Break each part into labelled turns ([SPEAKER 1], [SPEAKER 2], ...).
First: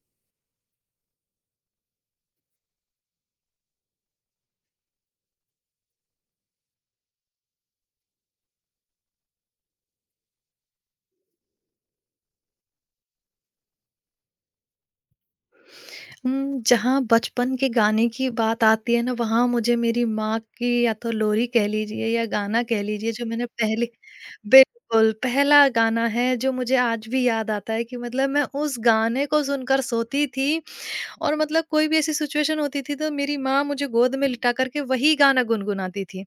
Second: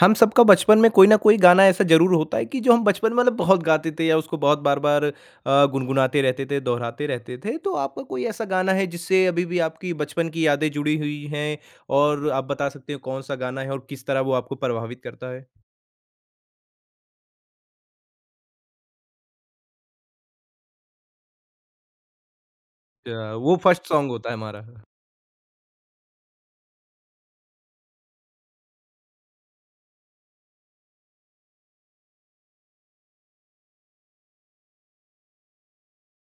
[SPEAKER 1] हम सबका बचपन में कोई ना कोई गाना ऐसा ज़रूर होता है कि जो हम बचपन में मतलब बहुत गाते थे या उसको बहुत बार-बार गुनगुनाते रहते थे, दोहराते रहते थे। तो आपका कोई ऐसा गाना है जिससे अभी भी आपकी बचपन की यादें जुड़ी हुई हैं और आप बता सकते हो कौन-सा गाना है और किस तरह वो आपको प्रभावित करता है?
[SPEAKER 2] जहाँ बचपन के गाने की बात आती है ना, वहाँ मुझे मेरी माँ की या तो लोरी कह लीजिए या गाना कह लीजिए जो मैंने
[SPEAKER 1] वो फर्स्ट
[SPEAKER 2] पहले
[SPEAKER 1] सॉन्ग होता है हमारा।
[SPEAKER 2] बिल्कुल, पहला गाना है जो मुझे आज भी याद आता है कि मतलब मैं उस गाने को सुनकर सोती थी। और मतलब कोई भी ऐसी सिचुएशन होती थी तो मेरी माँ मुझे गोद में लिटा करके वही गाना गुनगुनाती थी।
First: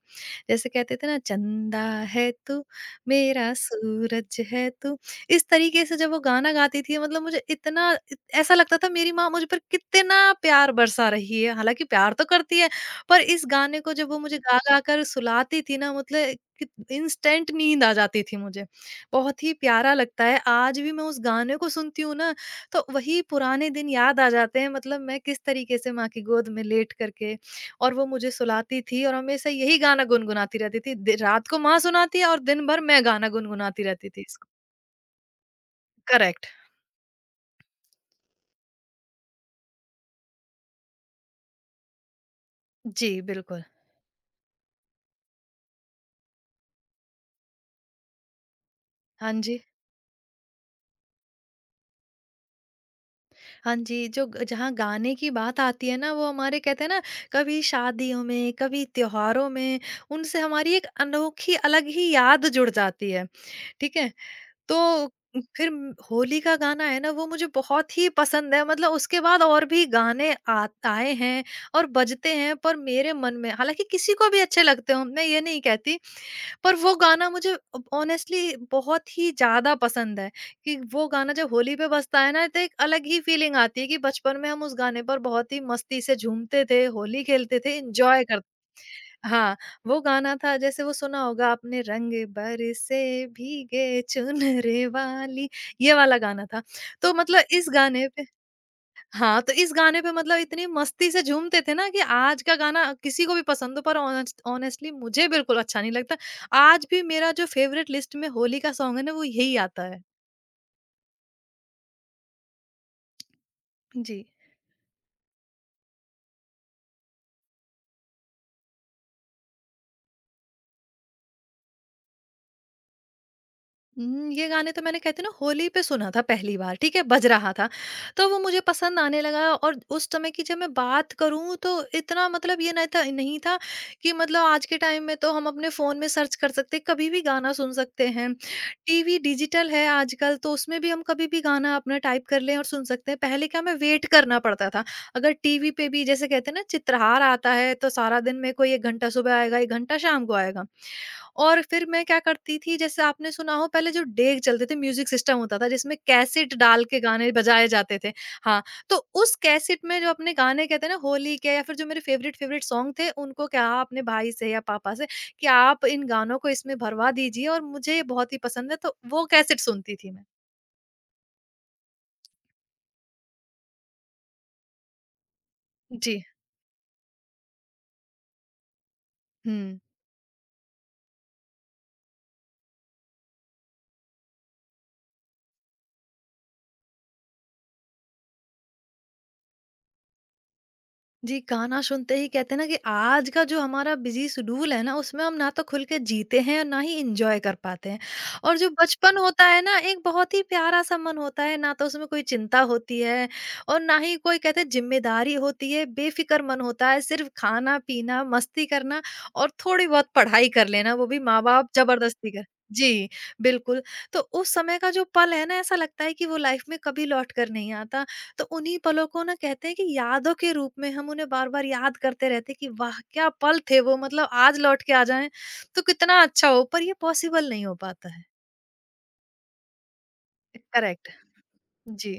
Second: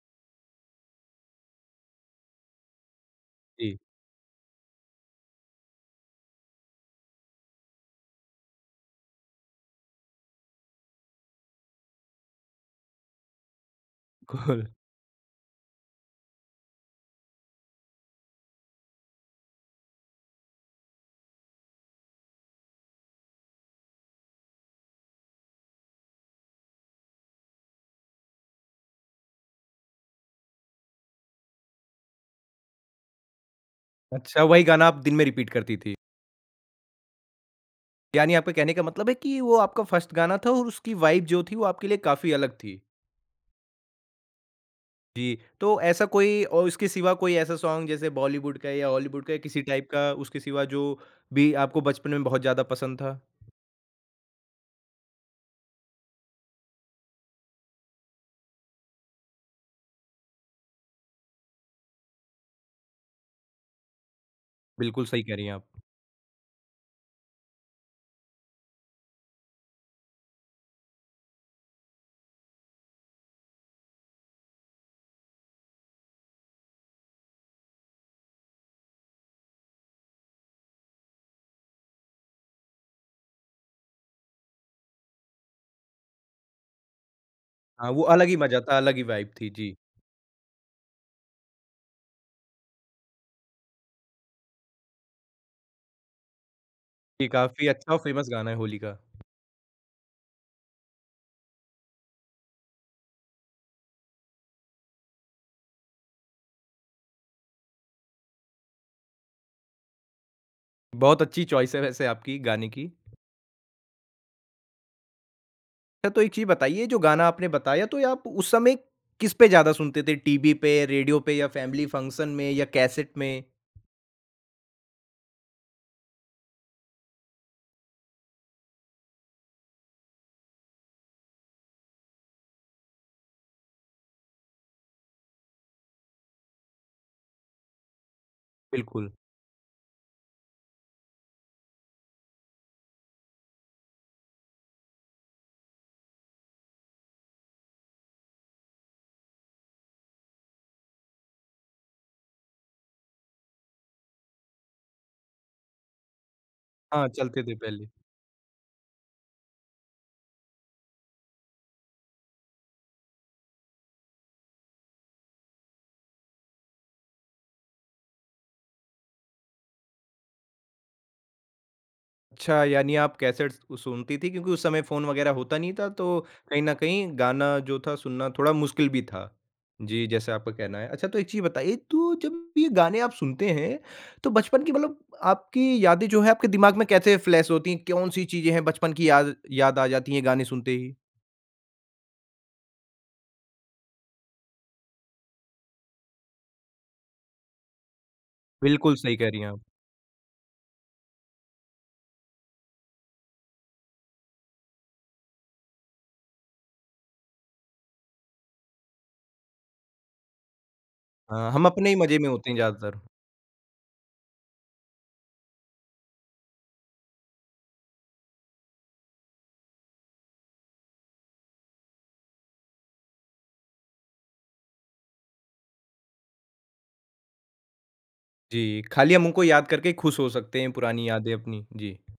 [SPEAKER 2] जैसे कहते थे ना, चंदा है तू, मेरा
[SPEAKER 1] जी।
[SPEAKER 2] सूरज है तू। इस तरीके से जब वो गाना गाती थी मतलब मुझे ऐसा लगता था मेरी माँ मुझ पर कितना प्यार बरसा रही है, हालांकि प्यार तो करती है, पर इस गाने को जब वो मुझे गा
[SPEAKER 1] कूल।
[SPEAKER 2] गा कर सुलाती थी ना, मतलब इंस्टेंट नींद आ जाती थी मुझे। बहुत ही प्यारा लगता है, आज भी मैं उस गाने को सुनती हूँ ना, तो वही पुराने दिन याद आ जाते हैं। मतलब मैं किस तरीके से माँ की गोद में लेट करके, और वो मुझे सुलाती थी और हमेशा यही गाना गुनगुनाती रहती थी। रात को माँ सुनाती है और दिन भर मैं गाना गुनगुनाती रहती थी
[SPEAKER 1] अच्छा
[SPEAKER 2] इसको।
[SPEAKER 1] वही गाना आप दिन में रिपीट करती थी।
[SPEAKER 2] करेक्ट।
[SPEAKER 1] यानी आपका कहने का मतलब है कि वो आपका फर्स्ट गाना था और उसकी वाइब जो थी वो आपके लिए काफ़ी अलग थी।
[SPEAKER 2] जी बिल्कुल।
[SPEAKER 1] जी, तो ऐसा कोई और उसके सिवा कोई ऐसा सॉन्ग जैसे बॉलीवुड का या हॉलीवुड का
[SPEAKER 2] हाँ
[SPEAKER 1] या
[SPEAKER 2] जी,
[SPEAKER 1] किसी टाइप का उसके सिवा जो भी आपको बचपन में बहुत ज़्यादा पसंद था?
[SPEAKER 2] हाँ जी, जहाँ गाने की बात आती है ना, वो हमारे कहते हैं ना, कभी शादियों में, कभी त्योहारों में, उनसे हमारी एक अनोखी अलग ही याद जुड़ जाती है। ठीक है।
[SPEAKER 1] बिल्कुल
[SPEAKER 2] तो
[SPEAKER 1] सही कह रही हैं आप।
[SPEAKER 2] फिर होली का गाना है ना, वो मुझे बहुत ही पसंद है। मतलब उसके बाद और भी गाने आए हैं और बजते हैं, पर मेरे मन में, हालांकि किसी को भी अच्छे लगते हो, मैं ये नहीं कहती, पर वो गाना मुझे ऑनेस्टली बहुत ही ज्यादा पसंद है। कि वो गाना जब होली पे बजता है ना, तो एक अलग ही फीलिंग आती है कि बचपन में हम उस गाने पर बहुत ही मस्ती से झूमते थे, होली खेलते थे,
[SPEAKER 1] हाँ, वो
[SPEAKER 2] एंजॉय।
[SPEAKER 1] अलग ही मज़ा था, अलग ही वाइब थी।
[SPEAKER 2] हाँ,
[SPEAKER 1] जी,
[SPEAKER 2] वो गाना था, जैसे वो सुना होगा आपने, रंग बरसे भीगे चुनरे वाली, ये वाला गाना था। तो
[SPEAKER 1] ये
[SPEAKER 2] मतलब
[SPEAKER 1] काफ़ी
[SPEAKER 2] इस
[SPEAKER 1] अच्छा और
[SPEAKER 2] गाने पे,
[SPEAKER 1] फ़ेमस गाना है होली का।
[SPEAKER 2] हाँ, तो इस गाने पे मतलब इतनी मस्ती से झूमते थे ना, कि आज का गाना किसी को भी पसंद हो, पर ऑनेस्टली मुझे बिल्कुल अच्छा नहीं लगता। आज भी मेरा जो फ़ेवरेट लिस्ट में होली का सॉन्ग है ना, वो यही आता है।
[SPEAKER 1] बहुत अच्छी चॉइस है वैसे आपकी गाने की।
[SPEAKER 2] जी।
[SPEAKER 1] अच्छा तो एक चीज़ बताइए जो गाना आपने बताया तो ये आप उस समय किस पे ज़्यादा सुनते थे? टीवी पे, रेडियो पे या फैमिली फंक्शन में या कैसेट में?
[SPEAKER 2] ये गाने तो मैंने कहते हैं ना होली पे सुना था पहली बार, ठीक है? बज रहा था, तो वो मुझे पसंद आने लगा। और उस समय की जब मैं बात करूँ, तो इतना मतलब ये नहीं था कि मतलब आज के टाइम में तो हम अपने फ़ोन में सर्च कर सकते हैं, कभी भी गाना सुन सकते हैं।
[SPEAKER 1] बिल्कुल।
[SPEAKER 2] टीवी डिजिटल है आजकल, तो उसमें भी हम कभी भी गाना अपना टाइप कर लें और सुन सकते हैं। पहले क्या हमें वेट करना पड़ता था, अगर टीवी पे भी, जैसे कहते हैं ना, चित्रहार आता है तो सारा दिन मेरे को 1 घंटा सुबह आएगा, 1 घंटा शाम को आएगा। और फिर मैं क्या करती थी, जैसे आपने सुना हो, पहले जो डेग चलते थे म्यूजिक सिस्टम होता था, जिसमें कैसेट डाल के
[SPEAKER 1] हाँ,
[SPEAKER 2] गाने
[SPEAKER 1] चलते थे
[SPEAKER 2] बजाए
[SPEAKER 1] पहले।
[SPEAKER 2] जाते थे। हाँ। तो उस कैसेट में जो अपने गाने कहते हैं ना, होली के या फिर जो मेरे फेवरेट फेवरेट सॉन्ग थे, उनको क्या अपने भाई से या पापा से कि आप इन गानों को इसमें भरवा दीजिए और मुझे ये बहुत ही पसंद है, तो वो कैसेट सुनती थी मैं।
[SPEAKER 1] अच्छा, यानी आप कैसेट्स उ सुनती थी क्योंकि उस समय फ़ोन वग़ैरह होता नहीं था, तो
[SPEAKER 2] जी।
[SPEAKER 1] कहीं न कहीं गाना जो था सुनना थोड़ा मुश्किल भी था।
[SPEAKER 2] हम्म।
[SPEAKER 1] जी, जैसा आपका कहना है। अच्छा, तो एक चीज़ बताइए तो जब ये गाने आप सुनते हैं, तो बचपन की मतलब आपकी यादें जो है आपके दिमाग में कैसे फ्लैश होती हैं? कौन-सी चीज़ें हैं बचपन की याद याद आ जाती हैं गाने सुनते ही?
[SPEAKER 2] जी, गाना सुनते ही कहते हैं ना, कि आज का जो हमारा बिज़ी शेड्यूल है ना, उसमें हम ना तो खुल के जीते हैं और ना ही एन्जॉय कर पाते हैं। और जो
[SPEAKER 1] बिल्कुल सही
[SPEAKER 2] बचपन
[SPEAKER 1] कह रही
[SPEAKER 2] होता
[SPEAKER 1] हैं आप।
[SPEAKER 2] है ना, एक बहुत ही प्यारा-सा मन होता है, ना तो उसमें कोई चिंता होती है और ना ही कोई कहते हैं ज़िम्मेदारी होती है, बेफ़िक्र मन होता है, सिर्फ़ खाना-पीना, मस्ती करना और थोड़ी बहुत पढ़ाई कर लेना, वो भी
[SPEAKER 1] हाँ, हम
[SPEAKER 2] माँ-बाप
[SPEAKER 1] अपने ही मज़े में
[SPEAKER 2] ज़बरदस्ती कर।
[SPEAKER 1] होते हैं ज़्यादातर।
[SPEAKER 2] जी, बिल्कुल। तो उस समय का जो पल है ना, ऐसा लगता है कि वो लाइफ़ में कभी लौट कर नहीं आता। तो उन्हीं पलों को ना कहते हैं कि यादों के रूप में हम उन्हें बार-बार याद करते रहते हैं, कि वाह! क्या पल थे वो, मतलब आज लौट के आ जाएँ तो कितना अच्छा हो, पर ये पॉसिबल नहीं हो पाता है।
[SPEAKER 1] जी, खाली हम उनको याद करके खुश हो सकते हैं पुरानी
[SPEAKER 2] करेक्ट।
[SPEAKER 1] यादें अपनी। जी।
[SPEAKER 2] जी।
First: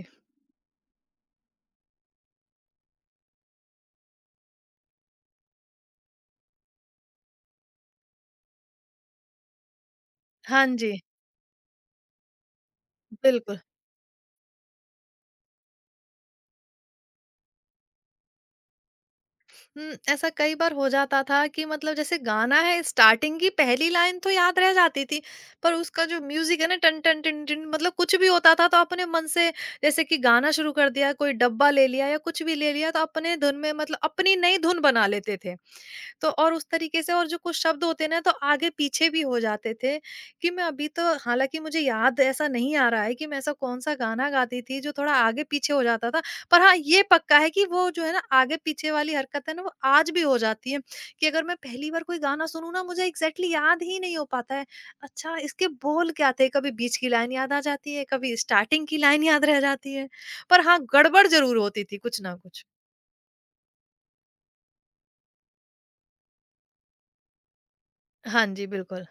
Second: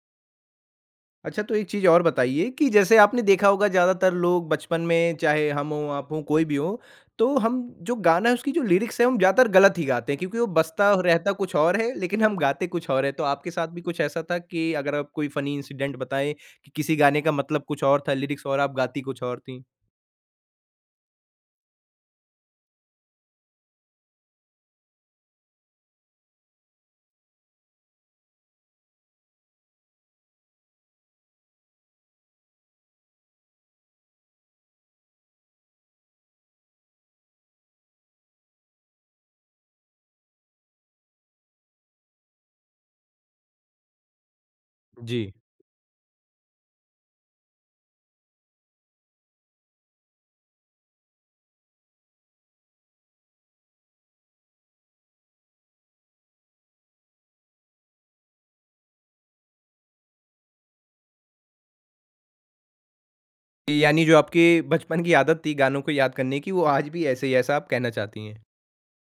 [SPEAKER 1] अच्छा, तो एक चीज़ और बताइए कि जैसे आपने देखा होगा ज़्यादातर लोग बचपन में चाहे हम हों, आप हों, कोई भी हो, तो हम जो गाना है उसकी जो लिरिक्स है हम ज़्यादातर गलत ही गाते हैं क्योंकि वो
[SPEAKER 2] हाँ
[SPEAKER 1] बजता
[SPEAKER 2] जी,
[SPEAKER 1] रहता कुछ और है लेकिन हम गाते कुछ और है। तो आपके
[SPEAKER 2] बिल्कुल।
[SPEAKER 1] साथ भी कुछ ऐसा था कि अगर आप कोई फ़नी इंसिडेंट बताएँ कि किसी गाने का मतलब कुछ और था, लिरिक्स और आप गाती कुछ और थीं?
[SPEAKER 2] ऐसा कई बार हो जाता था कि मतलब जैसे गाना है, स्टार्टिंग की पहली लाइन तो याद रह जाती थी, पर उसका जो म्यूज़िक है ना, टन टन टिन टिन, मतलब कुछ भी होता था तो अपने मन से, जैसे कि गाना शुरू कर दिया, कोई डब्बा ले लिया या कुछ भी ले लिया तो अपने धुन में, मतलब अपनी नई धुन बना लेते थे। तो और उस तरीके से, और जो कुछ शब्द होते हैं ना, तो आगे-पीछे भी हो जाते थे, कि मैं अभी तो, हालाँकि मुझे याद ऐसा नहीं आ रहा है कि मैं ऐसा कौन-सा गाना गाती थी जो थोड़ा
[SPEAKER 1] जी।
[SPEAKER 2] आगे-पीछे हो जाता था। पर हाँ, ये पक्का है कि वो जो है ना, आगे-पीछे वाली हरकत है ना, वो आज भी हो जाती है। कि अगर मैं पहली बार कोई गाना सुनूँ ना, मुझे एग्ज़ैक्टली याद ही नहीं हो पाता है। अच्छा, इसके बोल क्या थे? कभी बीच की लाइन याद आ जाती है, कभी स्टार्टिंग की लाइन याद रह जाती है। पर हाँ, गड़बड़ ज़रूर होती थी कुछ ना कुछ।
[SPEAKER 1] यानी जो आपकी बचपन की आदत थी गानों को याद करने की वो आज भी ऐसे ही है, ऐसा आप कहना चाहती हैं?
[SPEAKER 2] हाँ जी, बिल्कुल।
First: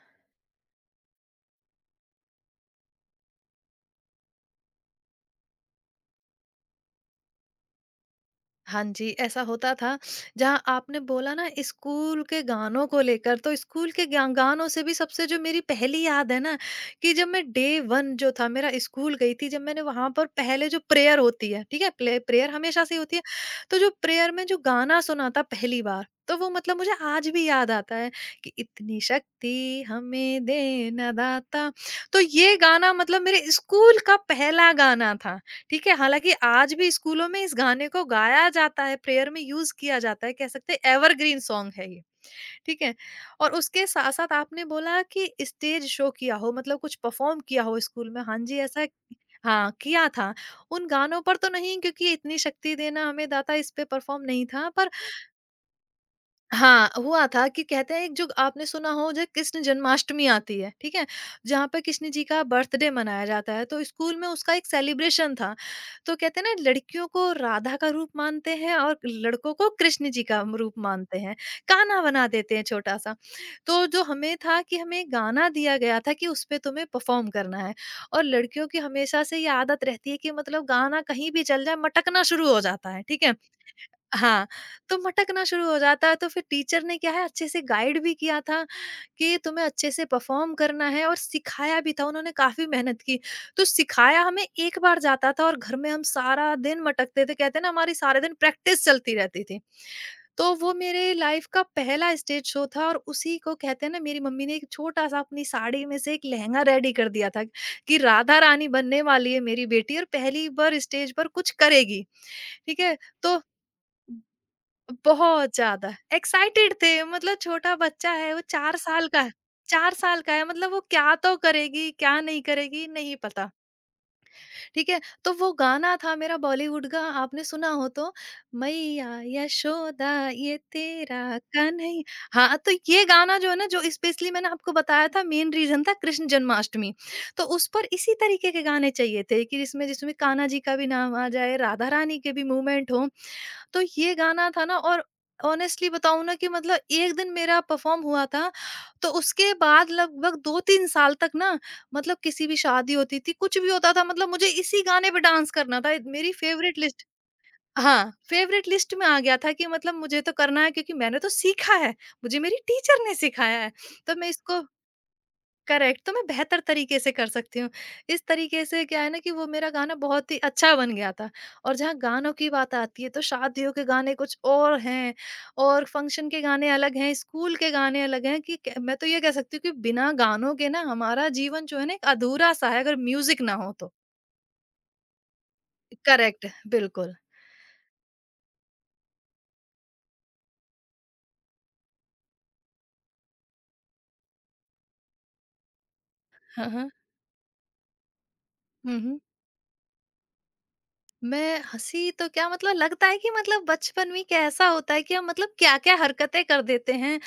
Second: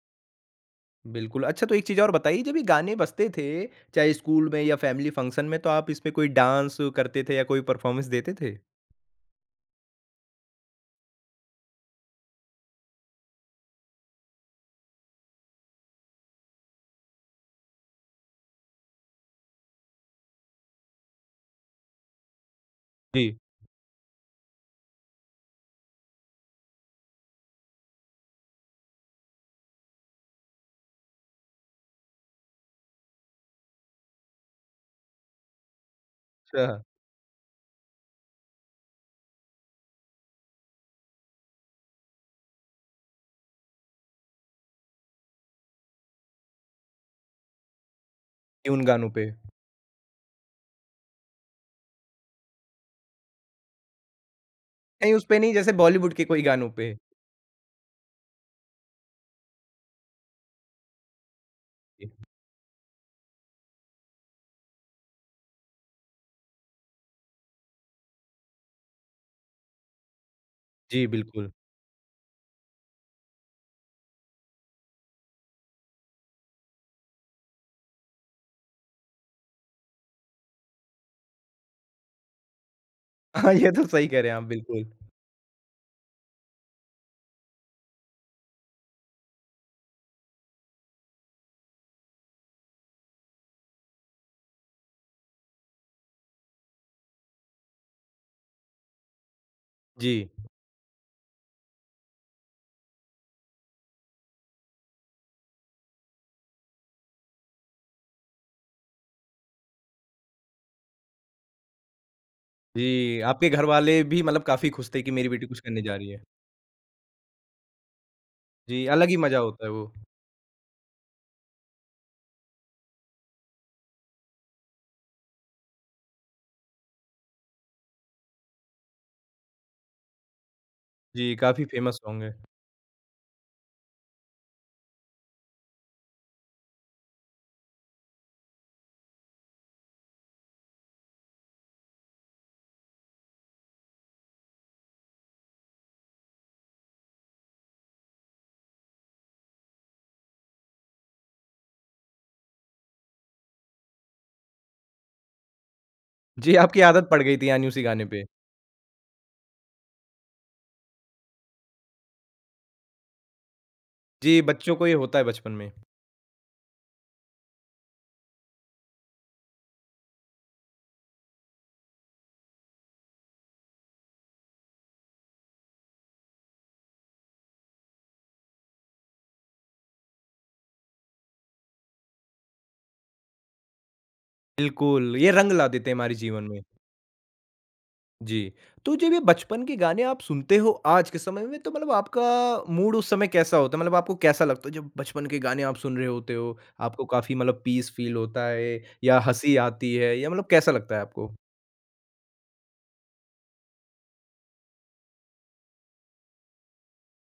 [SPEAKER 1] बिल्कुल। अच्छा तो एक चीज़ और बताइए जब ये गाने बजते थे, चाहे स्कूल में या फैमिली फंक्शन में तो आप इस पे कोई डांस करते थे या कोई परफॉर्मेंस देते थे?
[SPEAKER 2] हाँ जी, ऐसा होता था। जहाँ आपने बोला ना स्कूल के गानों को लेकर, तो स्कूल के गा गानों से भी सबसे जो मेरी पहली याद है ना, कि जब मैं डे 1 जो था मेरा स्कूल गई थी, जब मैंने वहाँ पर पहले जो प्रेयर होती है, ठीक है? प्ले प्रेयर हमेशा से ही होती है।
[SPEAKER 1] जी।
[SPEAKER 2] तो जो प्रेयर में जो गाना सुना था पहली बार, तो वो मतलब मुझे आज भी याद आता है, कि इतनी शक्ति हमें दे ना दाता। तो ये गाना मतलब मेरे स्कूल का पहला गाना था। ठीक है, हालाँकि आज
[SPEAKER 1] अच्छा,
[SPEAKER 2] भी स्कूलों में इस गाने को गाया जाता है, प्रेयर में यूज़ किया जाता है, कह सकते हैं एवरग्रीन सॉन्ग है ये, ठीक है? और उसके साथ-साथ आपने बोला कि स्टेज शो किया हो, मतलब कुछ परफ़ॉर्म किया हो स्कूल में, हाँ जी,
[SPEAKER 1] कि उन
[SPEAKER 2] ऐसा
[SPEAKER 1] गानों पे?
[SPEAKER 2] हाँ, किया था। उन गानों पर तो नहीं, क्योंकि इतनी शक्ति देना हमें दाता इस पे परफ़ॉर्म नहीं था, पर
[SPEAKER 1] नहीं उस पे नहीं जैसे बॉलीवुड के कोई गानों
[SPEAKER 2] हाँ,
[SPEAKER 1] पे?
[SPEAKER 2] हुआ था। कि कहते हैं एक जो आपने सुना हो, जो कृष्ण जन्माष्टमी आती है, ठीक है? जहाँ पे
[SPEAKER 1] जी,
[SPEAKER 2] कृष्ण जी का बर्थडे मनाया जाता है, तो स्कूल में उसका एक सेलिब्रेशन था। तो कहते हैं ना, लड़कियों को राधा का रूप मानते हैं और लड़कों को कृष्ण जी का म रूप
[SPEAKER 1] जी,
[SPEAKER 2] मानते हैं,
[SPEAKER 1] बिल्कुल।
[SPEAKER 2] गाना बना देते हैं छोटा-सा। तो जो हमें था कि हमें गाना दिया गया था कि उसपे तुम्हें परफ़ॉर्म करना है, और लड़कियों की हमेशा से ये आदत रहती है कि मतलब गाना कहीं भी चल जाए मटकना शुरू हो जाता है, ठीक है?
[SPEAKER 1] हाँ, ये तो सही कह रहे हैं आप,
[SPEAKER 2] हाँ,
[SPEAKER 1] बिल्कुल।
[SPEAKER 2] तो मटकना शुरू हो जाता है, तो फिर टीचर ने क्या है, अच्छे से गाइड भी किया था कि तुम्हें अच्छे से परफॉर्म करना है, और सिखाया भी था, उन्होंने काफ़ी मेहनत की। तो सिखाया हमें एक बार जाता था और घर में हम सारा दिन मटकते थे, कहते हैं ना, हमारी सारे दिन प्रैक्टिस चलती रहती थी।
[SPEAKER 1] जी।
[SPEAKER 2] तो वो मेरे लाइफ़ का पहला स्टेज शो था और उसी को कहते हैं ना, मेरी मम्मी ने एक छोटा-सा अपनी साड़ी में से एक लहंगा रेडी कर दिया था कि राधा रानी बनने वाली है मेरी बेटी और पहली बार स्टेज पर कुछ करेगी, ठीक है?
[SPEAKER 1] जी,
[SPEAKER 2] तो
[SPEAKER 1] आपके घर वाले भी मतलब काफ़ी खुश थे कि मेरी बेटी
[SPEAKER 2] बहुत
[SPEAKER 1] कुछ करने
[SPEAKER 2] ज़्यादा
[SPEAKER 1] जा रही है।
[SPEAKER 2] एक्साइटेड थे, मतलब छोटा बच्चा है, वो 4
[SPEAKER 1] जी, अलग
[SPEAKER 2] साल
[SPEAKER 1] ही
[SPEAKER 2] का है,
[SPEAKER 1] मज़ा होता है वो।
[SPEAKER 2] 4 साल का है, मतलब वो क्या तो करेगी, क्या नहीं करेगी नहीं पता, ठीक है? तो वो गाना था मेरा बॉलीवुड का आपने सुना हो तो मैया यशोदा ये तेरा
[SPEAKER 1] जी, काफ़ी फ़ेमस
[SPEAKER 2] कन्हैया।
[SPEAKER 1] सॉन्ग है।
[SPEAKER 2] हाँ, तो ये गाना जो है ना जो स्पेशली मैंने आपको बताया था मेन रीज़न था कृष्ण जन्माष्टमी। तो उस पर इसी तरीके के गाने चाहिए थे कि जिसमें जिसमें कान्हा जी का भी नाम आ जाए, राधा रानी के भी मूवमेंट हो। तो ये गाना था ना। और ऑनेस्टली बताऊँ ना कि मतलब एक दिन मेरा परफॉर्म हुआ था, तो उसके बाद लगभग 2-3 साल तक ना मतलब किसी भी शादी होती थी, कुछ भी होता था मतलब मुझे इसी गाने पे डांस करना था। मेरी
[SPEAKER 1] जी,
[SPEAKER 2] फेवरेट
[SPEAKER 1] आपकी
[SPEAKER 2] लिस्ट।
[SPEAKER 1] आदत पड़ गई थी यानी उसी गाने
[SPEAKER 2] हाँ,
[SPEAKER 1] पे।
[SPEAKER 2] फेवरेट लिस्ट में आ गया था कि मतलब मुझे तो करना है क्योंकि मैंने तो सीखा है, मुझे मेरी टीचर ने सिखाया है। तो मैं
[SPEAKER 1] जी,
[SPEAKER 2] इसको
[SPEAKER 1] बच्चों को ये होता है बचपन में।
[SPEAKER 2] करेक्ट तो मैं बेहतर तरीके से कर सकती हूँ। इस तरीके से क्या है ना कि वो मेरा गाना बहुत ही अच्छा बन गया था। और जहाँ गानों की बात आती है तो शादियों के गाने कुछ और हैं और फंक्शन के गाने अलग हैं, स्कूल के गाने अलग हैं। कि क मैं तो ये कह सकती हूँ कि बिना गानों के ना हमारा जीवन जो है ना एक अधूरा-सा है अगर म्यूज़िक ना हो तो।
[SPEAKER 1] बिल्कुल, ये रंग ला देते हैं हमारे जीवन
[SPEAKER 2] करेक्ट।
[SPEAKER 1] में।
[SPEAKER 2] बिल्कुल।
[SPEAKER 1] जी। तो जब ये बचपन के गाने आप सुनते हो आज के समय में तो मतलब आपका मूड उस समय कैसा होता है? मतलब आपको कैसा लगता है जब बचपन के गाने आप सुन रहे होते हो?
[SPEAKER 2] हाँ, हाँ।
[SPEAKER 1] आपको काफ़ी मतलब पीस फ़ील होता है
[SPEAKER 2] हुँ,
[SPEAKER 1] या
[SPEAKER 2] हुँ।
[SPEAKER 1] हँसी आती है या मतलब कैसा लगता है आपको?
[SPEAKER 2] मैं हँसी तो क्या मतलब लगता है कि मतलब बचपन में कैसा होता है कि हम मतलब क्या-क्या हरकतें कर देते हैं।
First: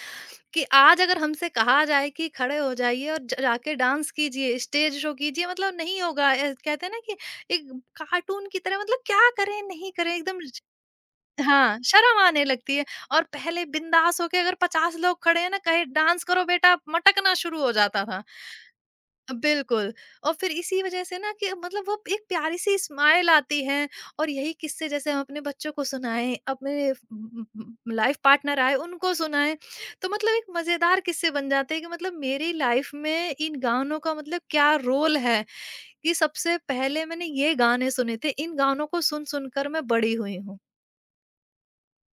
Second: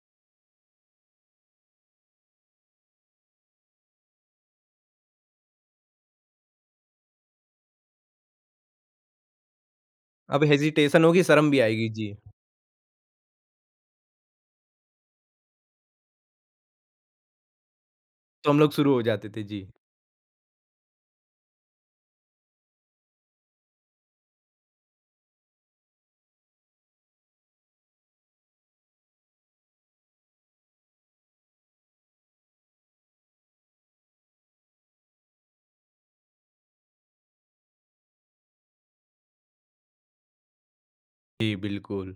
[SPEAKER 2] कि आज अगर हमसे कहा जाए कि खड़े हो जाइए और जाके डांस कीजिए स्टेज शो कीजिए मतलब नहीं होगा। कहते हैं ना कि एक कार्टून की तरह मतलब क्या करें नहीं करें एकदम
[SPEAKER 1] अब
[SPEAKER 2] ज-
[SPEAKER 1] हेजिटेशन होगी, शर्म भी
[SPEAKER 2] हाँ,
[SPEAKER 1] आएगी। जी,
[SPEAKER 2] शर्म आने लगती है। और पहले बिंदास होके अगर 50 लोग खड़े हैं ना कहे डांस करो बेटा मटकना शुरू हो जाता था।
[SPEAKER 1] तो हम लोग शुरू हो जाते थे। जी।
[SPEAKER 2] बिल्कुल। और फिर इसी वजह से ना कि मतलब वो एक प्यारी सी स्माइल आती है। और यही किस्से जैसे हम अपने बच्चों को सुनाएं अपने लाइफ पार्टनर आए उनको सुनाएं। तो मतलब एक मजेदार किस्से बन जाते हैं कि मतलब मेरी लाइफ में इन गानों का मतलब क्या रोल है। कि सबसे पहले मैंने ये गाने सुने थे, इन गानों को सुनकर मैं बड़ी हुई हूँ।
[SPEAKER 1] जी, बिल्कुल।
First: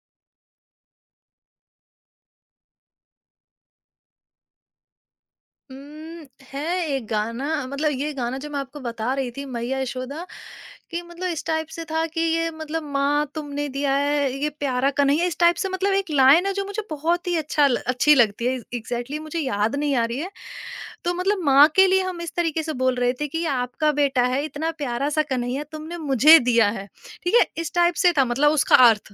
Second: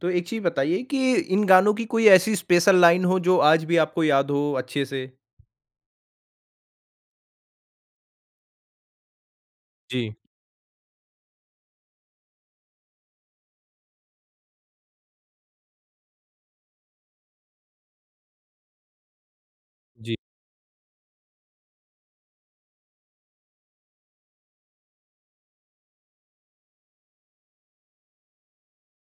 [SPEAKER 1] तो एक चीज़ बताइए कि इन गानों की कोई ऐसी स्पेशल लाइन हो जो आज भी आपको याद हो अच्छे से?
[SPEAKER 2] उम, है, एक गाना मतलब ये गाना जो मैं आपको बता रही थी मैया
[SPEAKER 1] जी,
[SPEAKER 2] यशोदा। कि मतलब इस टाइप से था कि ये मतलब माँ तुमने दिया है ये प्यारा कन्हैया, इस टाइप से मतलब एक लाइन है जो मुझे बहुत ही अच्छी लगती है। एग्जैक्टली exactly मुझे याद नहीं आ
[SPEAKER 1] जी,
[SPEAKER 2] रही है। तो मतलब माँ के लिए हम इस तरीके से बोल रहे थे कि ये आपका बेटा है इतना प्यारा सा कन्हैया तुमने मुझे दिया है, ठीक है, इस टाइप से था मतलब उसका अर्थ।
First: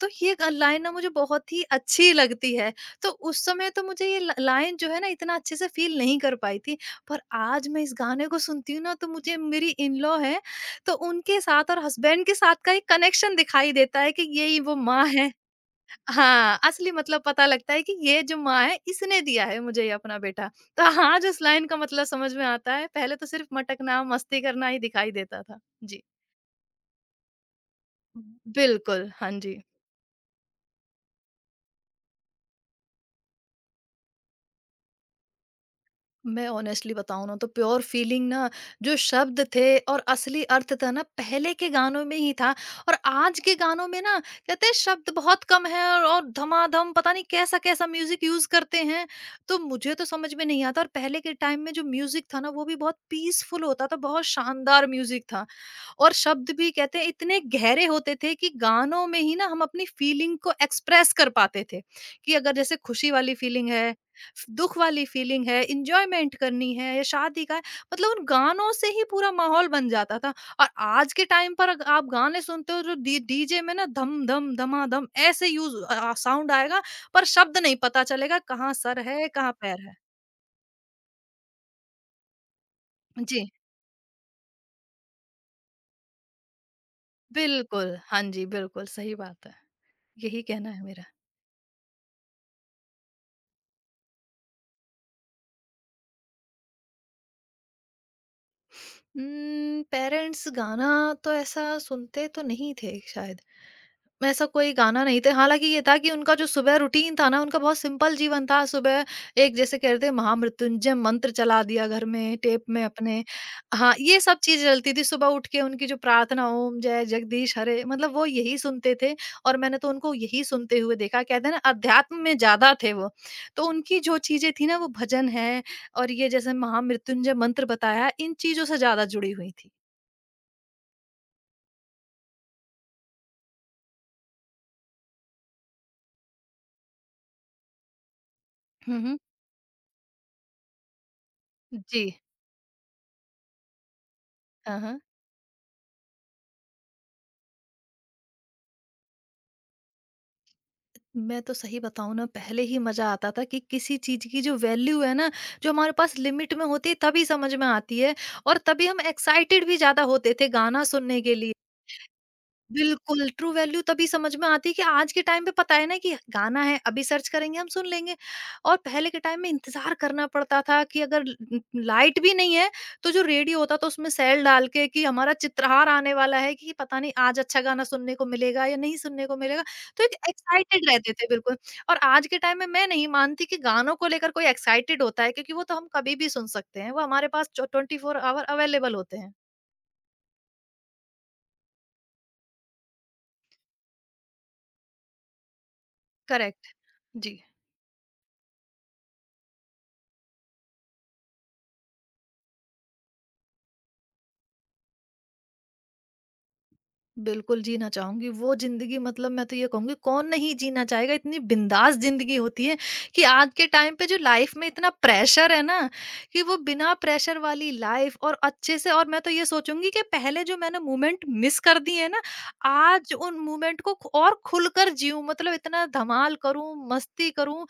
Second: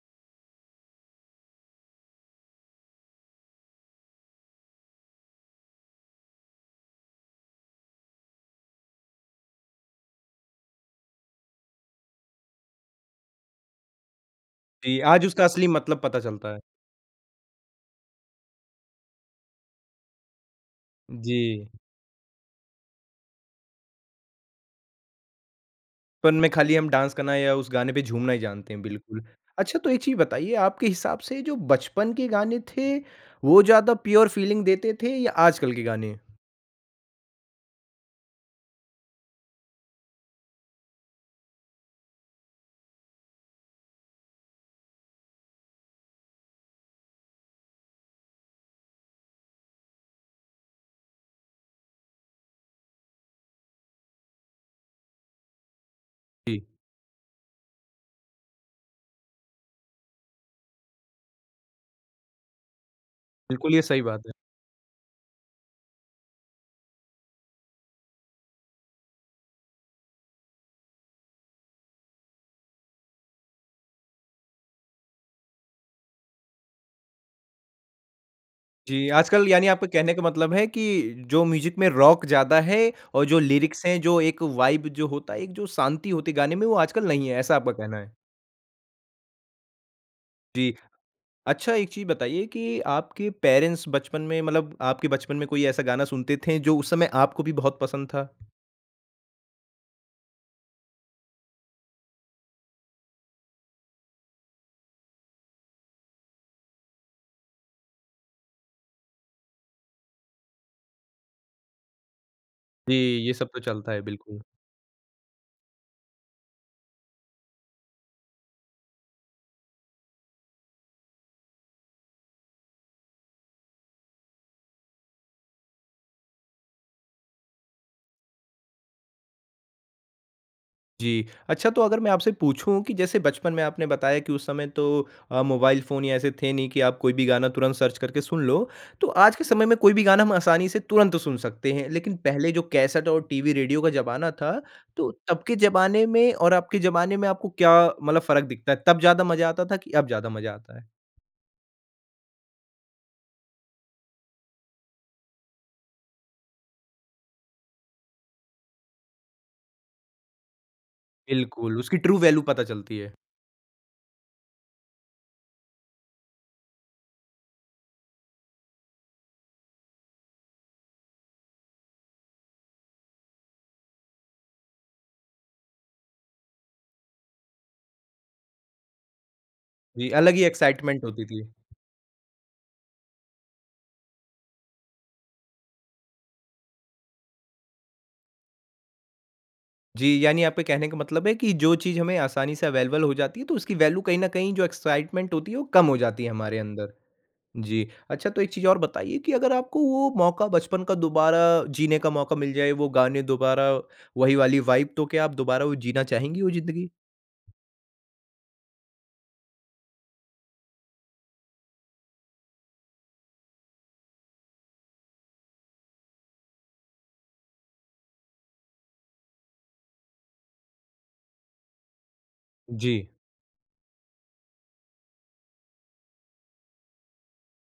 [SPEAKER 2] तो ये लाइन ना मुझे बहुत ही अच्छी लगती है। तो उस समय तो मुझे ये ल लाइन जो है ना इतना अच्छे से फ़ील नहीं कर पाई थी, पर आज मैं इस गाने को सुनती हूँ ना तो मुझे मेरी इन-लॉ है, तो उनके साथ और हस्बैंड के साथ का एक कनेक्शन दिखाई देता है कि यही वो
[SPEAKER 1] जी।
[SPEAKER 2] माँ
[SPEAKER 1] आज
[SPEAKER 2] है।
[SPEAKER 1] उसका असली मतलब पता चलता
[SPEAKER 2] हाँ,
[SPEAKER 1] है।
[SPEAKER 2] असली मतलब पता लगता है कि ये जो माँ है इसने दिया है मुझे ये अपना बेटा। तो आज
[SPEAKER 1] जी।
[SPEAKER 2] उस लाइन का मतलब समझ में आता है, पहले तो सिर्फ़ मटकना, मस्ती करना ही दिखाई देता था। जी।
[SPEAKER 1] फन में खाली हम डांस करना या उस गाने पे झूमना ही जानते हैं,
[SPEAKER 2] बिल्कुल,
[SPEAKER 1] बिल्कुल।
[SPEAKER 2] हाँ जी।
[SPEAKER 1] अच्छा तो एक चीज़ बताइए आपके हिसाब से जो बचपन के गाने थे, वो ज़्यादा प्योर फीलिंग देते थे या आजकल के गाने?
[SPEAKER 2] मैं ऑनेस्टली बताऊँ ना तो प्योर फीलिंग ना, जो शब्द थे और असली अर्थ था ना पहले के गानों में ही था। और आज के गानों में ना कहते हैं शब्द बहुत कम है, और धमाधम पता नहीं कैसा कैसा म्यूजिक यूज करते हैं। तो मुझे तो समझ में नहीं आता। और पहले के टाइम में जो म्यूजिक था ना वो भी बहुत पीसफुल होता था, बहुत शानदार म्यूजिक था। और शब्द
[SPEAKER 1] जी,
[SPEAKER 2] भी कहते हैं इतने गहरे होते थे कि गानों में ही ना हम अपनी फीलिंग को एक्सप्रेस कर पाते थे। कि अगर जैसे खुशी वाली फीलिंग
[SPEAKER 1] बिल्कुल ये
[SPEAKER 2] है,
[SPEAKER 1] सही बात है।
[SPEAKER 2] दुख वाली फीलिंग है, इंजॉयमेंट करनी है या शादी का है, मतलब उन गानों से ही पूरा माहौल बन जाता था। और आज के टाइम पर अगर आप गाने सुनते हो तो डीजे में ना धम धम धमाधम ऐसे यूज साउंड आएगा, पर शब्द नहीं पता चलेगा कहाँ सर
[SPEAKER 1] जी,
[SPEAKER 2] है
[SPEAKER 1] आजकल
[SPEAKER 2] कहाँ
[SPEAKER 1] यानी
[SPEAKER 2] पैर
[SPEAKER 1] आपके
[SPEAKER 2] है।
[SPEAKER 1] कहने का मतलब है कि जो म्यूज़िक में रॉक ज़्यादा है और जो
[SPEAKER 2] जी,
[SPEAKER 1] लिरिक्स हैं, जो एक वाइब जो होता है, एक जो शांति होती है गाने में, वो आजकल नहीं है, ऐसा आपका
[SPEAKER 2] बिल्कुल,
[SPEAKER 1] कहना है?
[SPEAKER 2] हाँ जी, बिल्कुल सही बात है। यही कहना
[SPEAKER 1] जी।
[SPEAKER 2] है मेरा।
[SPEAKER 1] अच्छा एक चीज़ बताइए कि आपके पेरेंट्स बचपन में मतलब आपके बचपन में कोई ऐसा गाना सुनते थे, जो उस समय आपको भी बहुत पसंद था?
[SPEAKER 2] पेरेंट्स गाना तो ऐसा सुनते तो नहीं थे शायद, ऐसा कोई गाना नहीं था। हालाँकि ये था कि उनका जो सुबह रूटीन था ना, उनका बहुत सिंपल जीवन था। सुबह एक जैसे कहते हैं महामृत्युंजय मंत्र चला दिया घर में, टेप में
[SPEAKER 1] जी,
[SPEAKER 2] अपने।
[SPEAKER 1] ये सब तो चलता
[SPEAKER 2] हाँ,
[SPEAKER 1] है,
[SPEAKER 2] ये सब
[SPEAKER 1] बिल्कुल।
[SPEAKER 2] चीज़ चलती थी। सुबह उठ के उनकी जो प्रार्थना ओम जय जगदीश हरे मतलब वो यही सुनते थे। और मैंने तो उनको यही सुनते हुए देखा। कहते हैं ना अध्यात्म में ज़्यादा थे वो। तो उनकी जो चीज़ें थी ना वो भजन है और ये जैसे महामृत्युंजय मंत्र बताया, इन चीज़ों से ज़्यादा जुड़ी हुई थी।
[SPEAKER 1] जी, अच्छा तो अगर मैं आपसे पूछूँ कि जैसे बचपन में आपने बताया कि उस समय तो मोबाइल फ़ोन या ऐसे थे नहीं कि आप कोई भी गाना तुरंत सर्च करके सुन लो।
[SPEAKER 2] हुँ,
[SPEAKER 1] तो
[SPEAKER 2] हुँ।
[SPEAKER 1] आज के समय में कोई भी गाना हम आसानी से तुरंत सुन सकते हैं,
[SPEAKER 2] जी।
[SPEAKER 1] लेकिन पहले जो कैसेट और टीवी, रेडियो का ज़माना था,
[SPEAKER 2] हाँ, हाँ।
[SPEAKER 1] तो तब के ज़माने में और अब के ज़माने में आपको क्या मतलब फ़र्क दिखता है? तब ज़्यादा मज़ा आता था कि अब ज़्यादा मज़ा आता है?
[SPEAKER 2] मैं तो सही बताऊं ना पहले ही मजा आता था, कि किसी चीज की जो वैल्यू है ना जो हमारे पास लिमिट में होती है तभी समझ में आती है। और तभी हम एक्साइटेड भी ज्यादा होते थे गाना सुनने के लिए।
[SPEAKER 1] बिल्कुल, उसकी ट्रू वैल्यू पता चलती है।
[SPEAKER 2] बिल्कुल, ट्रू वैल्यू तभी समझ में आती है कि आज के टाइम पे पता है ना कि गाना है, अभी सर्च करेंगे हम सुन लेंगे। और पहले के टाइम में इंतज़ार करना पड़ता था कि अगर ल ल लाइट भी नहीं है, तो जो रेडियो होता था उसमें सेल डाल के कि हमारा चित्रहार आने वाला है, कि पता नहीं आज अच्छा गाना सुनने को मिलेगा या नहीं सुनने को मिलेगा, तो
[SPEAKER 1] जी,
[SPEAKER 2] एक
[SPEAKER 1] अलग ही
[SPEAKER 2] एक्साइटेड
[SPEAKER 1] एक्साइटमेंट
[SPEAKER 2] रहते
[SPEAKER 1] होती
[SPEAKER 2] थे
[SPEAKER 1] थी।
[SPEAKER 2] बिल्कुल। और आज के टाइम में मैं नहीं मानती कि गानों को लेकर कोई एक्साइटेड होता है, क्योंकि वो तो हम कभी भी सुन सकते हैं, वो हमारे पास चौ 24 ऑवर अवेलेबल होते हैं।
[SPEAKER 1] जी, यानी आपके कहने का मतलब है कि जो चीज़ हमें आसानी से अवेलेबल हो जाती है, तो उसकी वैल्यू कहीं न कहीं जो एक्साइटमेंट होती है, वो कम हो जाती है हमारे
[SPEAKER 2] करेक्ट।
[SPEAKER 1] अंदर।
[SPEAKER 2] जी।
[SPEAKER 1] जी। अच्छा तो एक चीज़ और बताइए कि अगर आपको वो मौका बचपन का दोबारा जीने का मौका मिल जाए, वो गाने दोबारा वही वाली वाइब, तो क्या आप दोबारा वो जीना चाहेंगी वो ज़िंदगी?
[SPEAKER 2] बिल्कुल जीना चाहूँगी, वो ज़िंदगी, मतलब मैं तो ये कहूँगी कौन नहीं जीना चाहेगा, इतनी बिंदास ज़िंदगी होती है। कि आज के टाइम पे जो लाइफ़ में इतना प्रेशर है ना, कि वो बिना प्रेशर वाली लाइफ़ और अच्छे से, और मैं तो ये सोचूँगी कि पहले जो मैंने मोमेंट मिस कर दिए हैं ना,
[SPEAKER 1] जी।
[SPEAKER 2] आज उन मोमेंट को खु और खुलकर जिऊँ, मतलब इतना धमाल करूँ, मस्ती करूँ।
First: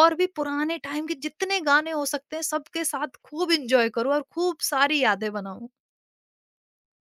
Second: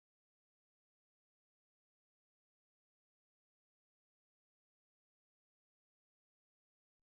[SPEAKER 2] और भी पुराने टाइम के जितने गाने हो सकते हैं सबके साथ खूब एन्जॉय करूँ और खूब सारी यादें बनाऊँ।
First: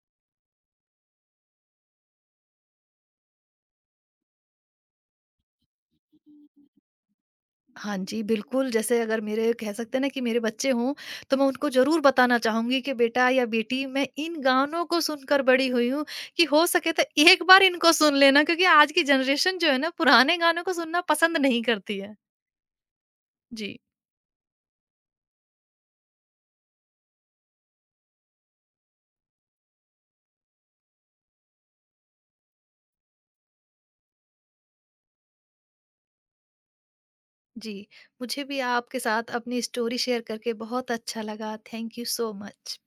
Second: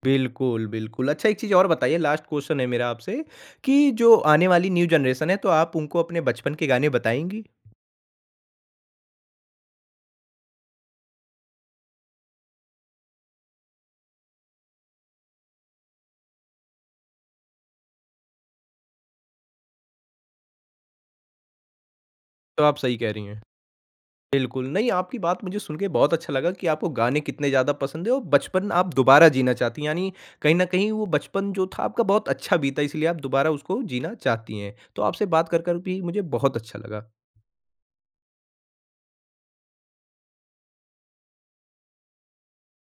[SPEAKER 1] बिल्कुल, बिल्कुल। अच्छा एक चीज़ और बताइए, लास्ट क्वेश्चन है मेरा आपसे कि जो आने वाली न्यू जनरेशन है, तो आप उनको अपने बचपन के गाने बताएँगी?
[SPEAKER 2] हाँ जी, बिल्कुल, जैसे अगर मेरे कह सकते हैं ना कि मेरे बच्चे हों, तो मैं उनको ज़रूर बताना चाहूँगी कि बेटा या बेटी, मैं इन गानों को सुनकर बड़ी हुई हूँ, कि हो सके तो एक बार इनको सुन लेना क्योंकि आज की जनरेशन जो है ना पुराने गानों को सुनना पसंद नहीं करती है।
[SPEAKER 1] तो आप सही कह रही हैं।
[SPEAKER 2] जी।
[SPEAKER 1] बिल्कुल, नहीं आपकी बात मुझे सुन के बहुत अच्छा लगा कि आपको गाने कितने ज़्यादा पसंद है और बचपन आप दोबारा जीना चाहती हैं, यानी कहीं न कहीं वो बचपन जो था आपका बहुत अच्छा बीता इसलिए आप दोबारा उसको जीना चाहती हैं। तो आपसे बात कर भी मुझे बहुत अच्छा लगा।
[SPEAKER 2] जी, मुझे भी आपके साथ अपनी स्टोरी शेयर करके बहुत अच्छा लगा। Thank you so much.